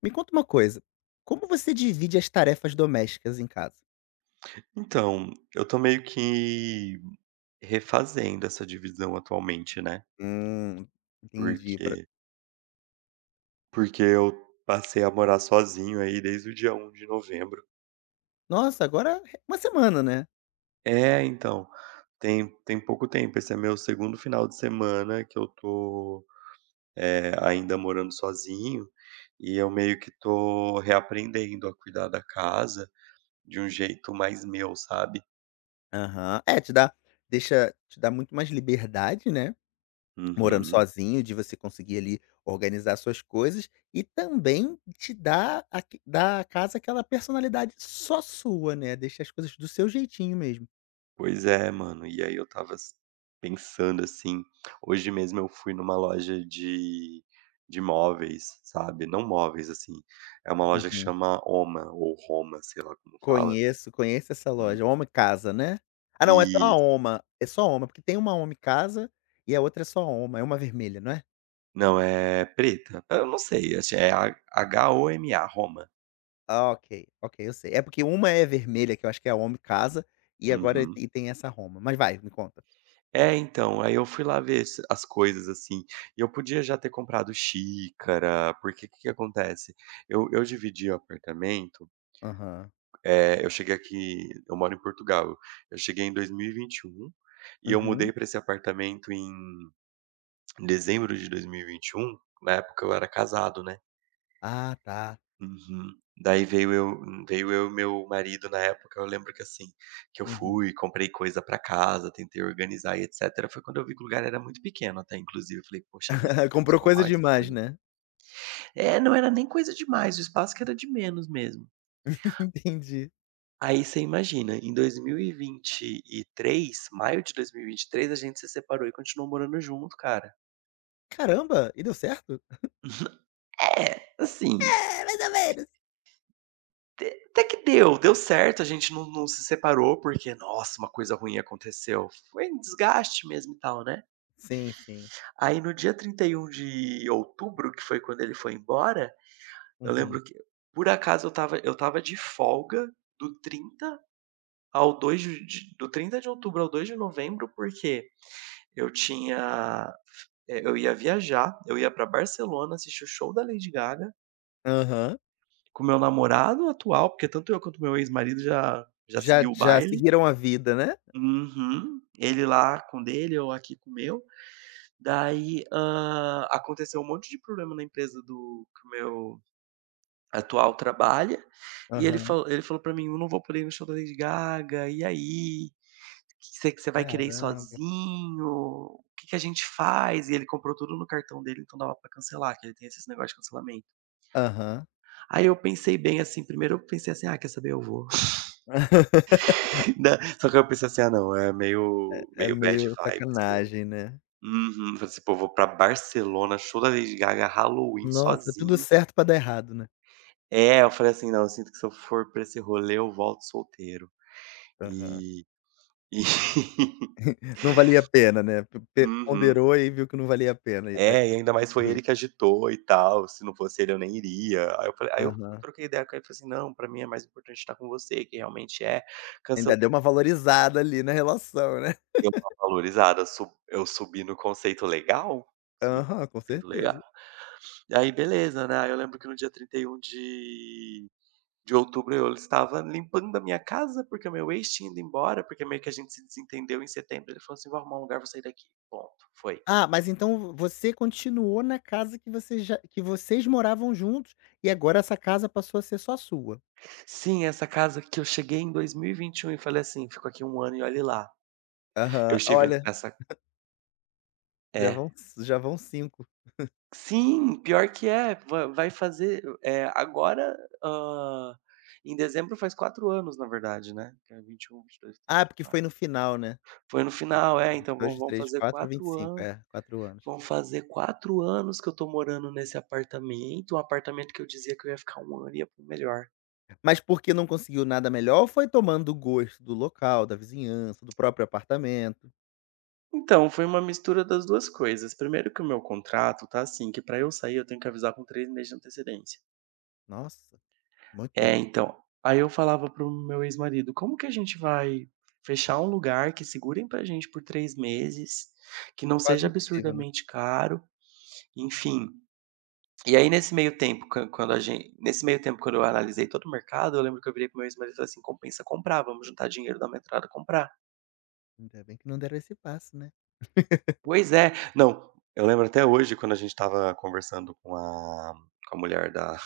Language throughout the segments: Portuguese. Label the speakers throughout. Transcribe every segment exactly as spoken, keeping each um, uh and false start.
Speaker 1: Me conta uma coisa, como você divide as tarefas domésticas em casa?
Speaker 2: Então, eu tô meio que refazendo essa divisão atualmente, né,
Speaker 1: Hum, entendi. Pra...
Speaker 2: porque porque eu passei a morar sozinho aí desde o dia um de novembro.
Speaker 1: Nossa, agora é uma semana, né?
Speaker 2: É, então, tem tem pouco tempo, esse é meu segundo final de semana que eu tô, eh, ainda morando sozinho, e eu meio que tô reaprendendo a cuidar da casa de um jeito mais meu, sabe?
Speaker 1: Aham. É, te dá, deixa, te dá muito mais liberdade, né? Morando
Speaker 2: Uhum.
Speaker 1: sozinho, de você conseguir ali organizar suas coisas e também te dá, aque- dá à casa aquela personalidade só sua, né? Deixa as coisas do seu jeitinho mesmo.
Speaker 2: Pois é, mano. E aí eu tava s pensando, assim, hoje mesmo eu fui numa loja de de móveis, sabe, não móveis, assim, é uma loja que
Speaker 1: Uhum.
Speaker 2: chama Oma ou Roma, sei lá como fala.
Speaker 1: Conheço, conheço essa
Speaker 2: Hum.
Speaker 1: loja. Homem Casa, né? Ah, não, é só
Speaker 2: E
Speaker 1: a Oma é só a Homa, porque tem uma Home Casa e a outra é só a Homa, é uma vermelha, não é?
Speaker 2: não, é preta, eu não sei, acho é H H-O-M-A, Roma.
Speaker 1: Ah, ok, ok, eu sei. É porque uma é vermelha, que eu acho que é a Home Casa, e agora
Speaker 2: Uhum.
Speaker 1: e tem essa Homa. Mas vai, me conta.
Speaker 2: É, então, aí eu fui lá ver as as coisas, assim, e eu podia já ter comprado xícara, porque o que que acontece, eu eu dividi o apartamento.
Speaker 1: Aham.
Speaker 2: Eh, eu cheguei aqui. Eu moro em Portugal. Eu cheguei em dois mil e vinte e um e vinte e um e eu
Speaker 1: Uhum.
Speaker 2: mudei para esse apartamento em dezembro de dois mil e vinte e um. Na época eu era casado, né.
Speaker 1: Ah, tá.
Speaker 2: Uhum. Daí veio eu veio eu e meu marido na época. Eu lembro que, assim, que eu
Speaker 1: Uhum.
Speaker 2: fui, comprei coisa pra casa, tentei organizar e etcétera. Foi quando eu vi que o lugar era muito pequeno até, inclusive. Eu falei: "Poxa vida, fizemos
Speaker 1: Comprou
Speaker 2: uma
Speaker 1: coisa
Speaker 2: má
Speaker 1: demais,
Speaker 2: escolha".
Speaker 1: né?
Speaker 2: É, não era nem coisa demais, o espaço que era de menos mesmo.
Speaker 1: Entendi.
Speaker 2: Aí você imagina, em dois mil e e vinte e três, maio de dois mil e e vinte e três, a gente se separou e continuou morando junto, cara.
Speaker 1: Caramba, e deu certo?
Speaker 2: É, assim,
Speaker 1: É, mais ou menos.
Speaker 2: te até que deu, deu certo, a gente não não se separou porque, nossa, uma coisa ruim aconteceu, foi um desgaste mesmo e tal, né.
Speaker 1: Sim, sim.
Speaker 2: Aí no dia trinta e um de outubro, que foi quando ele foi embora, eu
Speaker 1: Uhum.
Speaker 2: lembro que por acaso eu estava eu estava de folga do trinta ao dois de de do trinta de outubro ao dois de novembro, porque eu tinha É, eu ia viajar, eu ia pra Barcelona assistir o show da Lady Gaga,
Speaker 1: Aham.
Speaker 2: com meu namorado atual, porque tanto eu quanto meu ex-marido já já
Speaker 1: Já
Speaker 2: seguiu o
Speaker 1: já
Speaker 2: baile.
Speaker 1: seguiram a vida, né?
Speaker 2: Uhum. Ele lá com o dele, eu aqui com o meu. Daí, hã, aconteceu um monte de problema na empresa do que o meu atual trabalha, e ele
Speaker 1: Aham.
Speaker 2: falou ele falou para mim: "Eu não vou poder ir no show da Lady Gaga, e aí? Você que você vai querer ir
Speaker 1: Caramba.
Speaker 2: sozinho? O que que a gente faz?" E ele comprou tudo no cartão dele, então dava pra cancelar, que ele tem esses negócios de cancelamento.
Speaker 1: Aham.
Speaker 2: Aí eu pensei bem assim, primeiro eu pensei assim: "Ah, quer saber, eu vou". Né, só que eu pensei assim: "Ah não, é
Speaker 1: É
Speaker 2: meio
Speaker 1: é
Speaker 2: meio bad
Speaker 1: meio
Speaker 2: vibes", eu
Speaker 1: sacanagem, né.
Speaker 2: uhum, falei assim: "Pô, vou pra Barcelona, show da Lady Gaga, Halloween,
Speaker 1: Nossa, tudo
Speaker 2: sozinho".
Speaker 1: certo pra dar errado, né.
Speaker 2: É, eu falei assim: "Não, eu sinto que se eu for pra esse rolê eu volto solteiro".
Speaker 1: Aham.
Speaker 2: E e
Speaker 1: Não valia a pena, né. P pe
Speaker 2: uhum.
Speaker 1: ponderou e viu que não valia a pena e a
Speaker 2: É, e ainda
Speaker 1: esse
Speaker 2: mais foi ele que
Speaker 1: risco.
Speaker 2: agitou e tal, se não fosse ele eu nem iria. Aí eu falei aí eu
Speaker 1: Aham.
Speaker 2: troquei ideia com ele, e falei assim: "Não, pra mim é mais importante estar com você, que realmente é, cansa".
Speaker 1: Ainda deu uma valorizada ali na relação, né.
Speaker 2: Deu uma valorizada, su eu subi no conceito legal, subi
Speaker 1: Aham, com
Speaker 2: no conceito legal.
Speaker 1: certeza.
Speaker 2: E Aí beleza, né, aí eu lembro que no dia trinta e um de de outubro eu estava limpando a minha casa, porque meu ex tinha ido embora, porque meio que a gente se desentendeu em setembro, ele falou assim: "Vou arrumar um lugar, vou sair daqui", ponto, foi.
Speaker 1: Ah, mas então você continuou na casa que você já que vocês moravam juntos e agora essa casa passou a ser só sua?
Speaker 2: Sim, essa casa que eu cheguei em dois mil e vinte e e um e falei assim: "Fico aqui um ano e olhe lá". Eu
Speaker 1: Aham.
Speaker 2: estive
Speaker 1: Olha,
Speaker 2: nessa
Speaker 1: já vão
Speaker 2: é.
Speaker 1: já vão cinco.
Speaker 2: Sim, pior que é. Va Vai fazer eh, agora, hã, em dezembro faz quatro anos, na verdade, né, que é vinte e um, vinte e dois, vinte e três,
Speaker 1: Ah, porque foi
Speaker 2: vinte e quatro.
Speaker 1: no final, né.
Speaker 2: Foi no final, é, então vão
Speaker 1: Dois,
Speaker 2: vão
Speaker 1: três,
Speaker 2: fazer
Speaker 1: quatro, vinte e
Speaker 2: quatro
Speaker 1: cinco,
Speaker 2: anos
Speaker 1: É, quatro anos.
Speaker 2: vão fazer quatro anos que eu tô morando nesse apartamento, um apartamento que eu dizia que eu ia ficar um ano e ia para melhor.
Speaker 1: Mas porque não conseguiu nada melhor, foi tomando gosto do local, da vizinhança, do próprio apartamento?
Speaker 2: Então, foi uma mistura das duas coisas. Primeiro que o meu contrato tá assim, que pra eu sair eu tenho que avisar com três meses de antecedência.
Speaker 1: Nossa, muito tempo.
Speaker 2: É, então. Aí eu falava para o meu ex-marido: "Como que a gente vai fechar um lugar que segurem pra gente por três meses, que não
Speaker 1: Quase
Speaker 2: seja
Speaker 1: impossível, né.
Speaker 2: absurdamente caro, enfim". E aí nesse meio tempo, quan quando a gente, nesse meio tempo, quando eu analisei todo o mercado, eu lembro que eu virei para o meu ex-marido e falei assim: "Compensa comprar, vamos juntar dinheiro, da uma entrada e comprar".
Speaker 1: Ainda bem que não deram esse passo, né.
Speaker 2: "Pois é". Não, eu lembro até hoje quando a gente estava conversando com a com a mulher da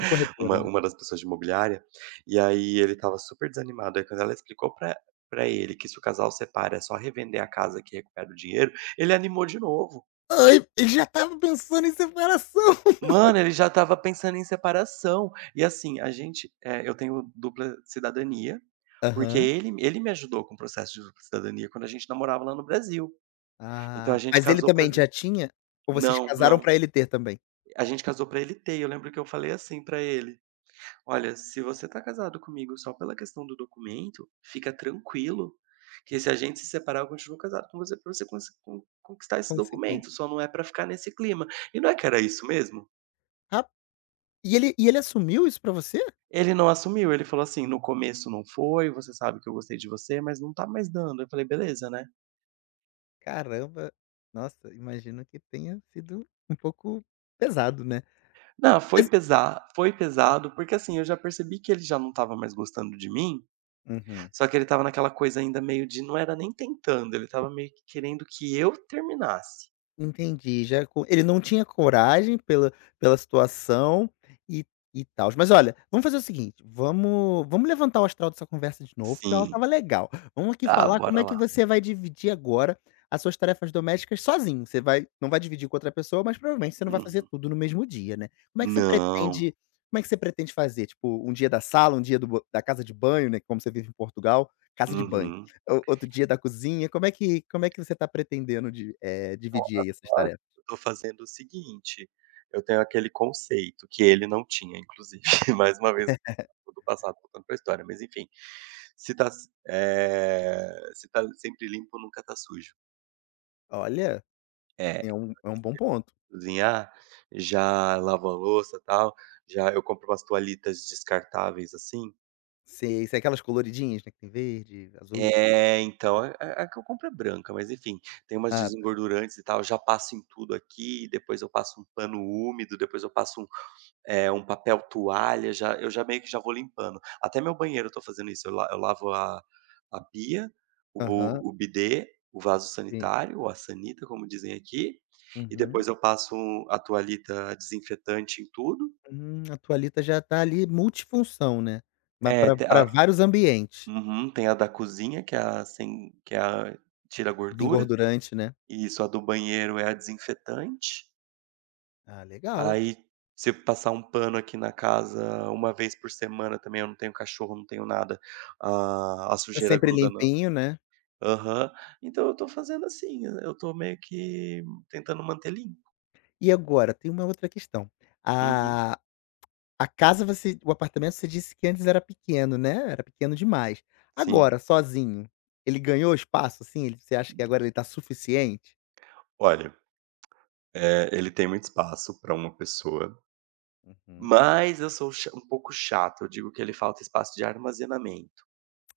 Speaker 1: A corretora,
Speaker 2: Uma
Speaker 1: né.
Speaker 2: uma das pessoas de imobiliária, e aí ele estava super desanimado, aí quando ela explicou pra pra ele que se o casal separa é só revender a casa que recupera o dinheiro, ele animou de novo.
Speaker 1: "Ai, ele já estava pensando em separação".
Speaker 2: Mano, ele já estava pensando em separação. E assim, a gente, eh, eu tenho dupla cidadania, porque
Speaker 1: Aham.
Speaker 2: ele ele me ajudou com o processo de dupla cidadania quando a gente namorava lá no Brasil. Então
Speaker 1: Ah,
Speaker 2: a gente
Speaker 1: mas ele
Speaker 2: casou pra
Speaker 1: também
Speaker 2: vir.
Speaker 1: já tinha? Ou vocês
Speaker 2: Não,
Speaker 1: casaram
Speaker 2: não,
Speaker 1: pra ele ter também?
Speaker 2: a gente casou pra ele ter, eu lembro que eu falei assim pra ele: "Olha, se você tá casado comigo só pela questão do documento, fica tranquilo que se a gente se separar, eu continuo casado com você pra você consi con conquistar esse
Speaker 1: Consegui.
Speaker 2: documento, só não é para ficar nesse clima". E não é que era isso mesmo?
Speaker 1: Ah? e ele e ele assumiu isso pra você?
Speaker 2: Ele não assumiu, ele falou assim: "No começo não foi, você sabe que eu gostei de você, mas não tá mais dando". Eu falei: "Beleza, né".
Speaker 1: Caramba. Nossa, imagino que tenha sido um pouco pesado, né.
Speaker 2: Não, foi
Speaker 1: Mas
Speaker 2: pesa foi pesado, porque assim, eu já percebi que ele já não estava mais gostando de mim,
Speaker 1: Uhum.
Speaker 2: só que ele estava naquela coisa ainda meio de não era nem tentando, ele estava meio que querendo que eu terminasse.
Speaker 1: Entendi, já co ele não tinha coragem pela pela situação e e tal. Mas olha, vamos fazer o seguinte, vamos vamos levantar o astral dessa conversa de novo, que ela
Speaker 2: Sim.
Speaker 1: estava legal. Vamos aqui
Speaker 2: Tá
Speaker 1: falar como
Speaker 2: bora
Speaker 1: é que
Speaker 2: lá.
Speaker 1: você vai dividir agora as suas tarefas domésticas sozinho. Você vai Não vai dividir com outra pessoa, mas provavelmente você não vai fazer
Speaker 2: Uhum.
Speaker 1: tudo no mesmo dia, né. Como é que você
Speaker 2: Não.
Speaker 1: pretende como é que você pretende fazer? Tipo, um dia da sala, um dia do ba da casa de banho, né, como você vive em Portugal, casa de banho.
Speaker 2: Uhum.
Speaker 1: Ou outro dia da cozinha, como é que como é que você está pretendendo de eh, dividir aí essas
Speaker 2: Olha,
Speaker 1: tarefas?
Speaker 2: eu tô fazendo o seguinte, eu tenho aquele conceito que ele não tinha inclusive, mais uma vez do passado contando pra história, mas enfim, se tá s eh, se tá sempre limpo nunca tá sujo.
Speaker 1: Olha,
Speaker 2: É,
Speaker 1: é um é um bom ponto.
Speaker 2: cozinhar, já lavo a louça, tal, já eu compro umas toalhitas descartáveis, assim.
Speaker 1: Se sei aquelas coloridinhas, né, que tem verde, azul.
Speaker 2: É, então, a a a que eu compro é branca, mas enfim, tem umas
Speaker 1: Ah, tá.
Speaker 2: desengordurantes e tal, eu já passo em tudo aqui, depois eu passo um pano úmido, depois eu passo um, eh, um papel toalha, já eu já meio que já vou limpando. Até meu banheiro eu tô fazendo isso, eu la eu lavo a a pia,
Speaker 1: Aham,
Speaker 2: o o bidê, o vaso
Speaker 1: sim.
Speaker 2: sanitário, ou a sanita, como dizem aqui, e
Speaker 1: Uhum.
Speaker 2: depois eu passo um, a toalhita desinfetante em tudo.
Speaker 1: Hum, a toalhita já tá ali multifunção, né, mas
Speaker 2: É,
Speaker 1: para
Speaker 2: te
Speaker 1: pra
Speaker 2: a
Speaker 1: vários ambientes.
Speaker 2: uhum, tem a da cozinha que é a sem que é a tira gordura.
Speaker 1: Desengordurante, né.
Speaker 2: Isso, a do banheiro é a desinfetante,
Speaker 1: Ah, legal.
Speaker 2: aí se eu passar um pano aqui na casa uma vez por semana também, eu não tenho cachorro, não tenho nada, a a
Speaker 1: Tá
Speaker 2: sujeira
Speaker 1: sempre
Speaker 2: gruda na.
Speaker 1: limpinho, né.
Speaker 2: Aham. Então eu tô fazendo assim, eh, eu tô meio que tentando manter limpo.
Speaker 1: E agora, tem uma outra questão.
Speaker 2: Uhum,
Speaker 1: A A casa você O apartamento você disse que antes era pequeno, né, era pequeno demais.
Speaker 2: sim.
Speaker 1: Agora, sozinho, ele ganhou espaço, assim, ele você acha que agora ele tá suficiente?
Speaker 2: Olha, eh, ele tem muito espaço para uma pessoa,
Speaker 1: Uhum.
Speaker 2: mas eu sou cha um pouco chato, eu digo que ele falta espaço de armazenamento.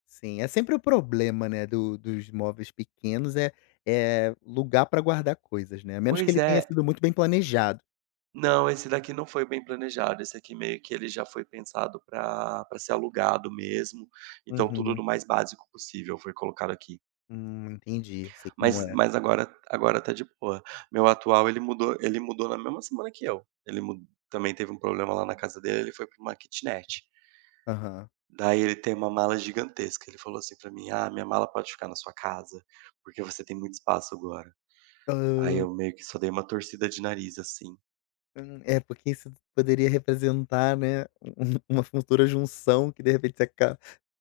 Speaker 1: Sim, é sempre o problema, né, do dos móveis pequenos é é lugar para guardar coisas, né, a menos que
Speaker 2: Pois
Speaker 1: ele tenha
Speaker 2: é.
Speaker 1: sido muito bem planejado.
Speaker 2: Não, esse daqui não foi bem planejado, esse aqui meio que ele já foi pensado para para ser alugado mesmo, então tudo
Speaker 1: Uhum.
Speaker 2: do mais básico possível foi colocado aqui.
Speaker 1: Hum, entendi, sei como
Speaker 2: Mas
Speaker 1: é.
Speaker 2: mas agora agora tá de boa. Meu atual ele mudou ele mudou na mesma semana que eu. Ele mu também teve um problema lá na casa dele, ele foi para uma kitnet.
Speaker 1: Aham.
Speaker 2: Daí ele tem uma mala gigantesca, ele falou assim para mim: "Ah, minha mala pode ficar na sua casa, porque você tem muito espaço agora". Aí eu meio que só dei uma torcida de nariz assim.
Speaker 1: Hum, é, porque isso poderia representar, né, um uma futura junção que de repente você aca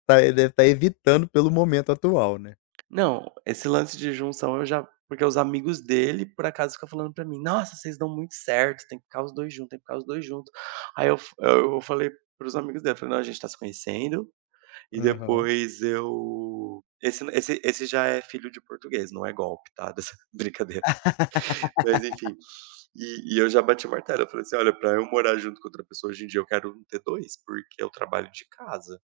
Speaker 1: tá eh, deve estar evitando pelo momento atual, né.
Speaker 2: Não, esse lance de junção eu já. Porque os amigos dele, por acaso, ficam falando pra mim: "Nossa, vocês dão muito certo, tem que ficar os dois junto, tem que ficar os dois junto". Aí eu f eu falei para os amigos dele, eu falei: "Não, a gente tá se conhecendo e
Speaker 1: Aham.
Speaker 2: depois eu", esse esse esse já é filho de português, não é golpe, tá, dessa brincadeira. Mas enfim, e e eu já bati o martelo, eu falei assim: "Olha, pra eu morar junto com outra pessoa hoje em dia eu quero um tê dois porque eu trabalho de casa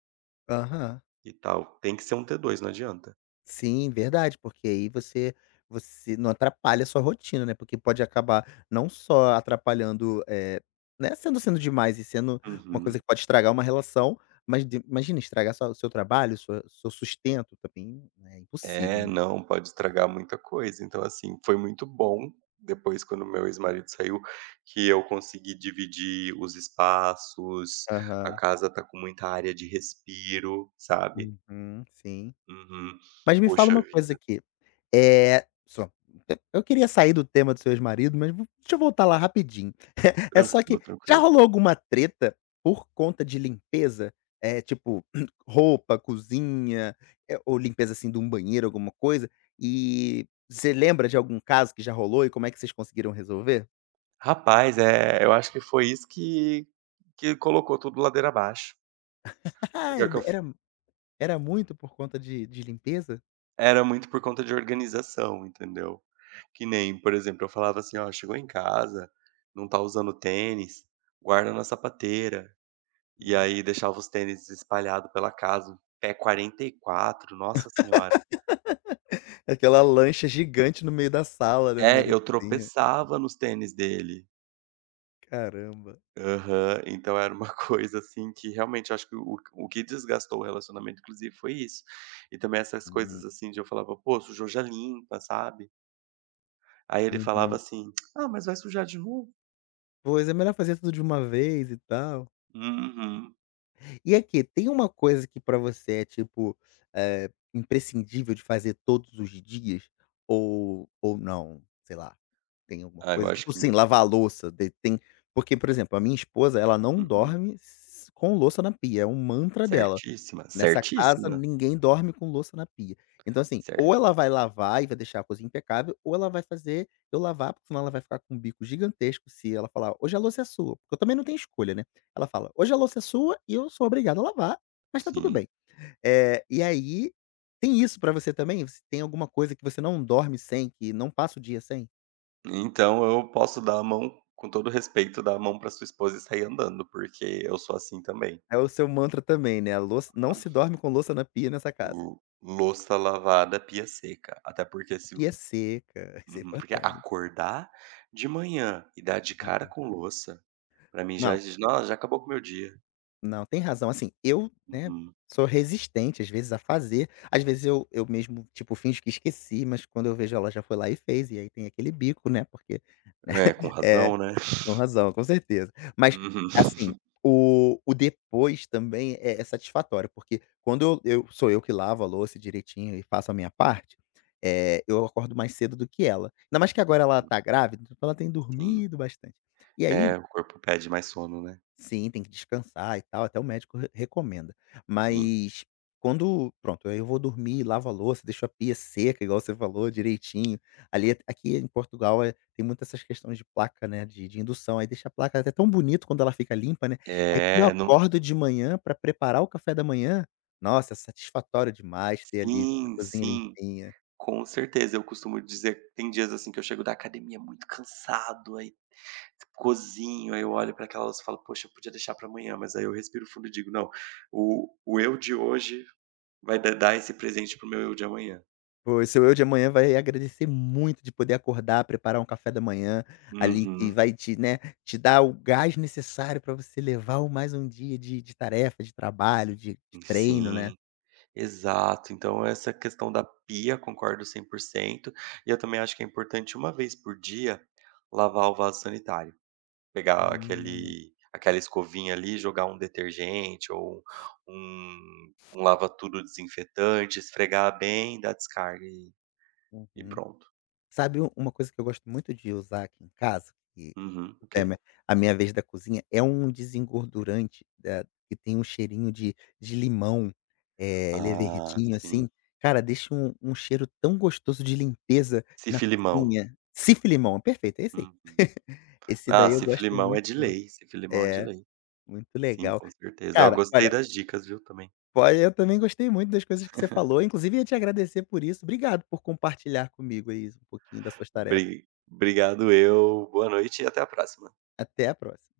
Speaker 1: Aham.
Speaker 2: e tal, tem que ser um t dois, não adianta".
Speaker 1: Sim, verdade, porque aí você você não atrapalha a sua rotina, né, porque pode acabar não só atrapalhando, eh, né, sendo sendo demais e sendo uma coisa
Speaker 2: Uhum.
Speaker 1: que pode estragar uma relação, mas de imagina estragar sua o seu trabalho, sua seu sustento também, né. É impossível,
Speaker 2: É,
Speaker 1: né.
Speaker 2: não, pode estragar muita coisa. Então, assim, foi muito bom, depois quando meu ex-marido saiu, que eu consegui dividir os espaços, a
Speaker 1: Aham.
Speaker 2: casa tá com muita área de respiro, sabe.
Speaker 1: Uhum, sim.
Speaker 2: Uhum.
Speaker 1: Mas me fala
Speaker 2: Poxa
Speaker 1: uma coisa
Speaker 2: vida.
Speaker 1: aqui, é só eu eu queria sair do tema do seu ex-marido, mas vo deixa eu voltar lá rapidinho. É só que
Speaker 2: Tranquilo,
Speaker 1: já
Speaker 2: tranquilo.
Speaker 1: rolou alguma treta por conta de limpeza? É tipo, roupa, cozinha, eh, ou limpeza, assim, de um banheiro, alguma coisa, e você lembra de algum caso que já rolou e como é que vocês conseguiram resolver?
Speaker 2: Rapaz, é. Eu acho que foi isso que que colocou tudo ladeira abaixo,
Speaker 1: Ah,
Speaker 2: porque é o
Speaker 1: Era
Speaker 2: que eu f
Speaker 1: era era muito por conta de de limpeza?
Speaker 2: era muito por conta de organização, entendeu. Que nem, por exemplo, eu falava assim: "Ó, chegou em casa, não tá usando tênis, guarda na sapateira". E
Speaker 1: Nossa.
Speaker 2: aí deixava os tênis espalhados pela casa, um pé quarenta e quatro nossa senhora.
Speaker 1: Aquela lancha gigante no meio da sala, né, no meio
Speaker 2: É,
Speaker 1: da
Speaker 2: eu
Speaker 1: cozinha.
Speaker 2: tropeçava nos tênis dele.
Speaker 1: Caramba.
Speaker 2: Aham. Então era uma coisa, assim, que realmente eu acho que o o que desgastou o relacionamento, inclusive, foi isso. E também essas
Speaker 1: Uhum.
Speaker 2: coisas, assim, de eu falava: "Pô, sujou, já limpa", sabe. Aí ele falava
Speaker 1: Uhum.
Speaker 2: assim: "Ah, mas vai sujar de novo?".
Speaker 1: Pois, é melhor fazer tudo de uma vez e tal.
Speaker 2: Uhum.
Speaker 1: E aqui, tem uma coisa que pra você é, tipo, eh, imprescindível de fazer todos os dias? Ou ou não? Sei lá, tem alguma
Speaker 2: Ah, eu
Speaker 1: coisa?
Speaker 2: acho
Speaker 1: Tipo
Speaker 2: que.
Speaker 1: assim, lavar a louça, de tem porque, por exemplo, a minha esposa, ela não
Speaker 2: Uhum.
Speaker 1: dorme s com louça na pia, é um mantra dela.
Speaker 2: Certíssima,
Speaker 1: Nessa casa
Speaker 2: certíssima,
Speaker 1: ninguém dorme com louça na pia. Então assim, ou
Speaker 2: certo,
Speaker 1: ela vai lavar e vai deixar a coisa impecável, ou ela vai fazer eu lavar, porque senão ela vai ficar com um bico gigantesco se ela falar: "Hoje a louça é sua", porque eu também não tenho escolha, né. Ela fala: "Hoje a louça é sua e eu sou obrigado a lavar, mas tá tudo
Speaker 2: sim.
Speaker 1: bem". Eh, e aí, tem isso pra você também? Você tem alguma coisa que você não dorme sem, que não passa o dia sem?
Speaker 2: Então eu posso dar a mão com todo respeito, dar a mão para sua esposa e sair andando, porque eu sou assim também.
Speaker 1: É o seu mantra também, né, a louça, não se dorme com louça na pia nessa casa.
Speaker 2: Lu louça lavada, pia seca. Até porque
Speaker 1: A
Speaker 2: se
Speaker 1: pia é seca, isso é
Speaker 2: uhum, porque
Speaker 1: importante.
Speaker 2: acordar de manhã e dar de cara
Speaker 1: Aham.
Speaker 2: com louça, pra mim já
Speaker 1: Não,
Speaker 2: diz: "Nossa, já acabou com o meu dia".
Speaker 1: não, tem razão. Assim, eu, né,
Speaker 2: Uhum.
Speaker 1: sou resistente às vezes a fazer. Às vezes eu eu mesmo, tipo, finjo que esqueci, mas quando eu vejo ela já foi lá e fez, e aí tem aquele bico, né, porque, né,
Speaker 2: É, com
Speaker 1: é,
Speaker 2: razão, né.
Speaker 1: com razão, com certeza. Mas,
Speaker 2: Uhum.
Speaker 1: assim, o o depois também é é satisfatório, porque quando eu eu sou eu que lavo a louça direitinho e faço a minha parte, eh, eu acordo mais cedo do que ela. Ainda mais que agora ela tá grávida, então ela tem
Speaker 2: Sim.
Speaker 1: dormido bastante. E aí.
Speaker 2: É, o corpo pede mais sono, né.
Speaker 1: Sim, tem que descansar e tal, até o médico re recomenda.
Speaker 2: Sim.
Speaker 1: Mas quando pronto, aí eu vou dormir, lavo a louça, deixo a pia seca, igual você falou, direitinho. Ali aqui em Portugal, eh, tem muitas essas questões de placa, né, de de indução, aí deixa a placa até tão bonito quando ela fica limpa, né. Aí quando eu
Speaker 2: É, não.
Speaker 1: acordo de manhã para preparar o café da manhã, nossa, é satisfatório demais ter ali a
Speaker 2: Sim,
Speaker 1: cozinha
Speaker 2: sim.
Speaker 1: limpinha.
Speaker 2: Com certeza, eu costumo dizer tem dias, assim, que eu chego da academia muito cansado, aí cozinho, aí eu olho para aquela louça e falo: "Poxa, eu podia deixar para amanhã", mas aí eu respiro fundo e digo: "Não, o o eu de hoje vai da dar esse presente pro meu eu de amanhã".
Speaker 1: Pois, seu eu de amanhã vai agradecer muito de poder acordar, preparar um café da manhã, ali, que
Speaker 2: Uhum.
Speaker 1: vai te né, te dar o gás necessário para você levar o mais um dia de de tarefa, de trabalho, de de treino, né.
Speaker 2: Sim, exato. Então essa questão da pia, concordo cem por cento e eu também acho que é importante uma vez por dia lavar o vaso sanitário. Pegar
Speaker 1: Hum,
Speaker 2: aquele aquela escovinha ali, jogar um detergente ou um um lava tudo desinfetante, esfregar bem, dar descarga e e
Speaker 1: uhum.
Speaker 2: pronto.
Speaker 1: Sabe u uma coisa que eu gosto muito de usar aqui em casa,
Speaker 2: Uhum. O quê?
Speaker 1: Temer. A minha vez da cozinha é um desengordurante da que tem um cheirinho de de limão, eh, ele é
Speaker 2: Ah,
Speaker 1: verdinho, assim.
Speaker 2: sim.
Speaker 1: Cara, deixa um um cheiro tão gostoso de limpeza na
Speaker 2: Cifilimão.
Speaker 1: cozinha. Cif-limão, perfeito, é esse aí.
Speaker 2: Uhum.
Speaker 1: Esse
Speaker 2: Ah,
Speaker 1: daí eu gosto
Speaker 2: Cifilimão é
Speaker 1: muito.
Speaker 2: de
Speaker 1: Mano.
Speaker 2: lei, Cifilimão é de
Speaker 1: É,
Speaker 2: lei.
Speaker 1: muito
Speaker 2: Sim,
Speaker 1: legal.
Speaker 2: com certeza. Eu
Speaker 1: Cara,
Speaker 2: gostei
Speaker 1: olha,
Speaker 2: das dicas, viu, também.
Speaker 1: olha, eu também gostei muito das coisas que você falou, inclusive ia te agradecer por isso. Obrigado por compartilhar comigo aí um pouquinho das suas tarefas.
Speaker 2: Bri obrigado eu, boa noite e até a próxima.
Speaker 1: Até a próxima.